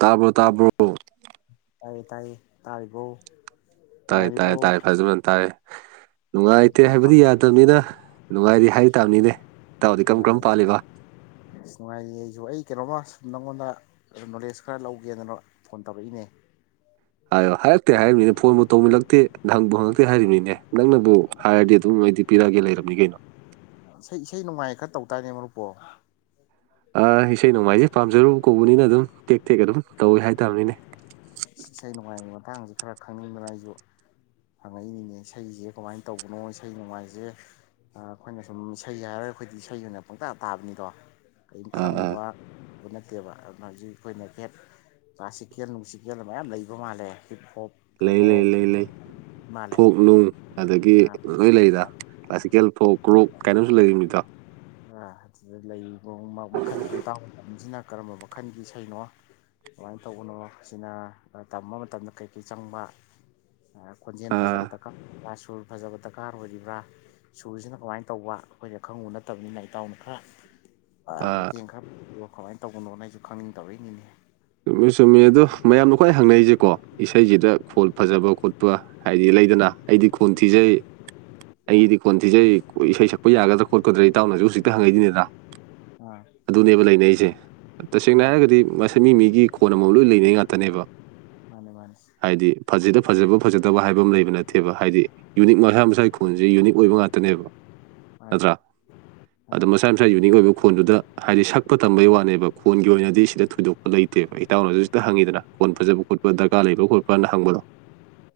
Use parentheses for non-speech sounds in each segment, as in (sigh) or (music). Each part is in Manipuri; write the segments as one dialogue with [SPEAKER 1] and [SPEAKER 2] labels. [SPEAKER 1] ꯇꯥꯕ꯭ꯔꯣ ꯇꯥꯕ꯭ꯔꯣ
[SPEAKER 2] ꯇꯥꯌꯦ ꯇꯥꯏꯌꯦ ꯇꯥꯥꯏꯕꯣ
[SPEAKER 1] ꯇꯥꯏꯌꯦ ꯇꯥꯏꯌꯦ ꯇꯥꯏꯌꯦ ꯐꯖꯃꯅ ꯇꯥꯏꯌꯦ ꯅꯨꯡꯉꯥꯏꯇꯦ
[SPEAKER 2] ꯀꯔꯝ ꯄꯥ
[SPEAKER 1] ꯍꯥꯏꯕꯗꯤ ꯌꯥꯗꯝꯅꯤꯅ ꯅꯨꯡꯉꯥꯏꯔꯤ ꯍꯥꯏ ꯇꯥꯝꯅꯤꯅꯦ ꯏꯇꯥꯎꯗꯤ ꯀꯝ ꯀ꯭ꯔꯝ
[SPEAKER 2] ꯅꯨꯡꯉꯥꯏꯔꯤ
[SPEAKER 1] ꯄꯥꯜꯂꯤꯕ
[SPEAKER 2] ꯑꯁ ꯅꯨꯡꯉꯥꯏꯔꯤ ꯑꯩꯖꯨ ꯑꯩ ꯀꯩꯅꯣꯝꯃ ꯁꯨꯝ ꯅꯪꯉꯣꯟꯗ ꯅꯣꯂꯦꯖ ꯈꯔ ꯂꯧꯒꯦꯗꯅ ꯐꯣꯟ ꯇꯧꯔꯛꯏꯅꯦ
[SPEAKER 1] ꯍꯥꯏꯌꯣ ꯍꯥꯏꯔꯛꯇꯦ ꯍꯥꯏꯔꯤꯝꯃꯤꯅꯦ ꯐꯣꯟꯕꯨ ꯇꯧꯃꯜꯂꯛꯇꯦ ꯍꯪꯕꯨ ꯍꯪꯉꯛꯇꯦ ꯍꯥꯏꯔꯤꯝꯃꯤꯅꯦ ꯅꯪꯅꯕꯨ ꯍꯥꯏꯔꯗꯤ ꯑꯗꯨꯝ ꯑꯩꯗꯤ ꯄꯤꯔꯒꯦ ꯂꯩꯔꯝꯅꯤ ꯀꯩꯅꯣ
[SPEAKER 2] ꯏꯁꯩ ꯏꯁꯩ ꯅꯨꯡꯃꯥꯏ ꯈꯔ ꯇꯧ ꯇꯥꯏꯅꯦ ꯃꯔꯨꯞꯄꯣ
[SPEAKER 1] ꯑ ꯏꯁꯩ ꯅꯣꯡꯃꯥꯏꯖꯦ ꯄꯥꯝꯖꯔꯨꯕ ꯀꯧꯕꯅꯤꯅ ꯑꯗꯨꯝ ꯇꯦꯛ ꯇꯦꯛ ꯑꯗꯨꯝ ꯇꯧꯏ ꯍꯥꯏꯇꯥꯥꯝꯅꯤꯅꯦ
[SPEAKER 2] ꯏꯁꯩ ꯅꯣꯡꯃꯥꯏꯒꯤ ꯃꯇꯥꯡꯖꯤ ꯈꯔ ꯈꯪꯅꯤꯡꯗꯅ ꯑꯩꯖꯨ ꯍꯪꯉꯛꯏꯅꯤꯅꯦ ꯏꯁꯩꯖꯦ ꯀꯃꯥꯏ ꯇꯧꯕꯅꯣ ꯏꯁꯩ ꯅꯣꯡꯃꯥꯏꯖꯦ ꯑ ꯑꯈꯣꯏꯅ ꯁꯨꯝ ꯁꯩ ꯍꯥꯏꯔꯒ ꯈꯣꯏꯗꯤ ꯁꯩ ꯑꯣꯏꯅ ꯄꯪꯇꯥ ꯇꯥꯕꯅꯤꯗꯣ ꯀꯩꯝ
[SPEAKER 1] ꯑꯥ ꯑꯥ
[SPEAKER 2] (unintelligible) ꯇꯦꯕ ꯑꯗꯨꯅ ꯍꯩꯖꯤ ꯈꯣꯏꯅ ꯍꯦꯠ ꯀ꯭ꯂꯥꯁꯤꯀꯦꯜ ꯅꯨꯡꯁꯤꯀꯦꯜ ꯃꯌꯥꯝ ꯂꯩꯕ ꯃꯥꯜꯂꯦ ꯍꯤꯞ ꯍꯣꯞ
[SPEAKER 1] ꯂꯩ ꯂꯩ ꯂꯩ ꯂꯩ
[SPEAKER 2] (unintelligible) ꯃꯥꯜꯂꯦ
[SPEAKER 1] ꯐꯣꯛ ꯅꯨꯡ ꯑꯗꯒꯤ ꯂꯣꯏ ꯂꯩꯗ ꯀ꯭ꯂꯥꯁꯤꯀꯦꯜ ꯐꯣꯛ ꯒ꯭ꯔꯨꯞ ꯀꯥꯏꯅ ꯑꯝꯖꯨ ꯂꯩꯔꯤꯝꯃꯤꯗꯣ
[SPEAKER 2] ꯑ ꯑꯗꯨꯗ ꯂꯩꯕ ꯃ ꯃꯈꯜꯖꯤꯗ ꯏꯇꯥꯎꯅ ꯇꯝꯃꯤꯖꯤꯅ ꯀꯔꯝꯕ ꯃꯈꯜꯒꯤ ꯁꯩꯅꯣ ꯀꯃꯥꯏ ꯇꯧꯕꯅꯣ ꯁꯤꯅ ꯑ ꯇꯝꯕ ꯃꯇꯝꯗ ꯀꯩꯀꯩ ꯆꯪꯕ ꯑ ꯈꯣꯟꯖꯦꯜ
[SPEAKER 1] ꯑꯥ
[SPEAKER 2] ꯐꯖꯕ (unintelligible) ꯐꯖꯕ ꯗꯀꯥꯔ ꯑꯣꯏꯔꯤꯕ꯭ꯔꯥ ꯁꯨꯔꯖꯤꯅ ꯀꯃꯥꯏꯟ ꯇꯧꯕ ꯑꯩꯈꯣꯏꯅ ꯈꯪꯉꯨ ꯅꯠ ꯇꯝꯅꯤꯅ ꯏꯇꯥꯎꯅ ꯈꯔ ꯑ
[SPEAKER 1] ꯑꯥ
[SPEAKER 2] ꯃꯇꯦꯡ ꯈꯔ (unintelligible) ꯀꯃꯥꯏꯟ ꯇꯧꯕꯅꯣꯅ ꯑꯩꯖꯨ ꯈꯪꯅꯤꯡ ꯇꯧꯔꯛꯏꯅꯤꯅꯦ
[SPEAKER 1] ꯆꯨꯝꯃꯤ ꯆꯨꯝꯃꯤ ꯑꯗꯣ ꯃꯌꯥꯝꯅ ꯈ꯭ꯋꯥꯏ ꯍꯪꯅꯩꯖꯦꯀꯣ ꯏꯁꯩꯖꯤꯗ ꯈꯣꯜ ꯐꯖꯕ ꯈꯣꯠꯄ ꯍꯥꯏꯗꯤ ꯂꯩꯗꯅ ꯑꯩꯗꯤ ꯈꯣꯟ ꯊꯤꯖꯩ ꯑꯩꯒꯤꯗꯤ ꯈꯣꯟ ꯊꯤꯖꯩ ꯏꯁꯩ ꯁꯛꯄ ꯌꯥꯒꯗ꯭ꯔ ꯈꯣꯠꯀꯗ꯭ꯔꯥ ꯏꯇꯥꯎꯅꯖꯨ ꯍꯨꯖꯤꯛꯇ ꯍꯪꯉꯛꯏꯅꯤꯅꯤꯅ
[SPEAKER 2] ꯑ
[SPEAKER 1] ꯑꯗꯨꯅꯦꯕ ꯂꯩꯅꯩꯁꯦ ꯇꯁꯦꯡꯅ ꯍꯥꯏꯔꯒꯗꯤ ꯃꯁꯦ ꯃꯤ ꯃꯤꯒꯤ ꯈꯣꯟ ꯑꯃꯝ ꯑꯃꯝ ꯂꯣꯏ ꯂꯩꯅꯩ ꯉꯥꯛꯇꯅꯦꯕ
[SPEAKER 2] ꯃꯟꯅꯦ ꯃꯟꯅꯦ
[SPEAKER 1] ꯍꯥꯏꯗꯤ ꯐꯖꯗ ꯐꯖꯕ ꯐꯖꯗꯕ ꯍꯥꯏꯕ ꯑꯃ ꯂꯩꯕ ꯅꯠꯇꯦꯕ ꯍꯥꯏꯗꯤ ꯌꯨꯅꯤꯛ ꯃꯁꯥ ꯃꯁꯥꯒꯤ ꯈꯨꯣꯟꯁꯦ ꯌꯨꯅꯤꯛ ꯑꯣꯏꯕ ꯉꯥꯛꯇꯅꯦꯕ
[SPEAKER 2] ꯍꯣꯏ
[SPEAKER 1] ꯑꯗꯣ ꯃꯁꯥ ꯃꯁꯥ ꯌꯨꯅꯤꯛ ꯑꯣꯏꯕ ꯈꯣꯟꯗꯨꯗ ꯍꯥꯏꯗꯤ ꯁꯛꯄ ꯇꯝꯕꯩ ꯋꯥꯅꯦꯕ ꯈꯣꯟꯒꯤ ꯑꯣꯏꯅꯗꯤ ꯁꯤꯗ ꯊꯣꯏꯗꯣꯛ ꯂꯩꯇꯦꯕ ꯏꯇꯥꯎꯅ ꯍꯧꯁꯨꯖꯤꯛꯇ ꯍꯪꯏꯗꯅ ꯈꯣꯟꯐꯖꯕ ꯈꯣꯠꯄ ꯗꯔꯀꯥꯔ ꯂꯩꯕ꯭ꯔꯥ ꯈꯣꯠꯄ꯭ꯔꯅ ꯍꯪꯕꯗꯣ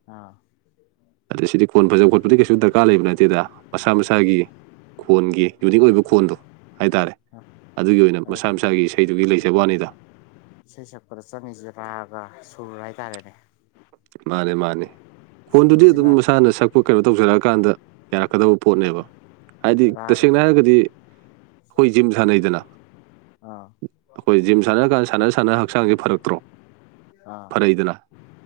[SPEAKER 2] ꯑꯥ
[SPEAKER 1] ꯑꯗ ꯁꯤꯗꯤ ꯈꯣꯟ ꯐꯖꯕ ꯈꯣꯠꯄꯗꯤ ꯀꯩꯁꯨ ꯗꯔꯀꯥꯔ ꯂꯩꯕ ꯅꯠꯇꯦꯗ ꯃꯁꯥ ꯃꯁꯥꯒꯤ ꯈꯣꯟꯒꯤ ꯌꯨꯅꯤꯛ ꯑꯣꯏꯕ ꯈꯣꯟꯗꯣ ꯍꯥꯏꯇꯥꯔꯦ ꯑꯗꯨꯒꯤ ꯑꯣꯏꯅ
[SPEAKER 2] ꯑꯥ
[SPEAKER 1] ꯃꯁꯥ ꯃꯁꯥꯒꯤ ꯏꯁꯩꯗꯨꯒꯤ ꯂꯩꯖꯕꯋꯥꯅꯤꯗ
[SPEAKER 2] ꯏꯁꯩ ꯁꯛꯄꯗ ꯆꯪꯉꯏꯁꯦ ꯔꯥꯒ ꯁꯨꯔ ꯍꯥꯏꯇꯥꯔꯦꯅꯦ
[SPEAKER 1] ꯃꯥꯅꯦ ꯃꯥꯅꯦ ꯈꯣꯟꯗꯨꯗꯤ ꯑꯗꯨꯝ
[SPEAKER 2] ꯁꯨꯔꯁꯤꯅ
[SPEAKER 1] ꯃꯁꯥꯅ ꯁꯛ ꯀꯩꯅꯣ ꯇꯧꯖꯔꯛꯑꯀꯥꯟꯗ ꯌꯥꯔꯛꯀꯗꯕ ꯄꯣꯠꯅꯦꯕ ꯍꯥꯏꯗꯤ
[SPEAKER 2] ꯔꯥꯒ
[SPEAKER 1] ꯇꯁꯦꯡꯅ ꯍꯥꯏꯔꯒꯗꯤ ꯈꯣꯏ ꯖꯤꯝ ꯁꯥꯟꯅꯩꯗꯅ
[SPEAKER 2] ꯑꯥ
[SPEAKER 1] ꯑꯩꯈꯣꯏ ꯖꯤꯝ ꯁꯥꯟꯅꯔ ꯀꯥꯟꯗ ꯁꯥꯟꯅ ꯁꯥꯟꯅ ꯍꯛꯆꯥꯡꯁꯦ ꯐꯔꯛꯇ꯭ꯔꯣ
[SPEAKER 2] ꯑꯥ
[SPEAKER 1] ꯐꯔꯛꯏꯗꯅ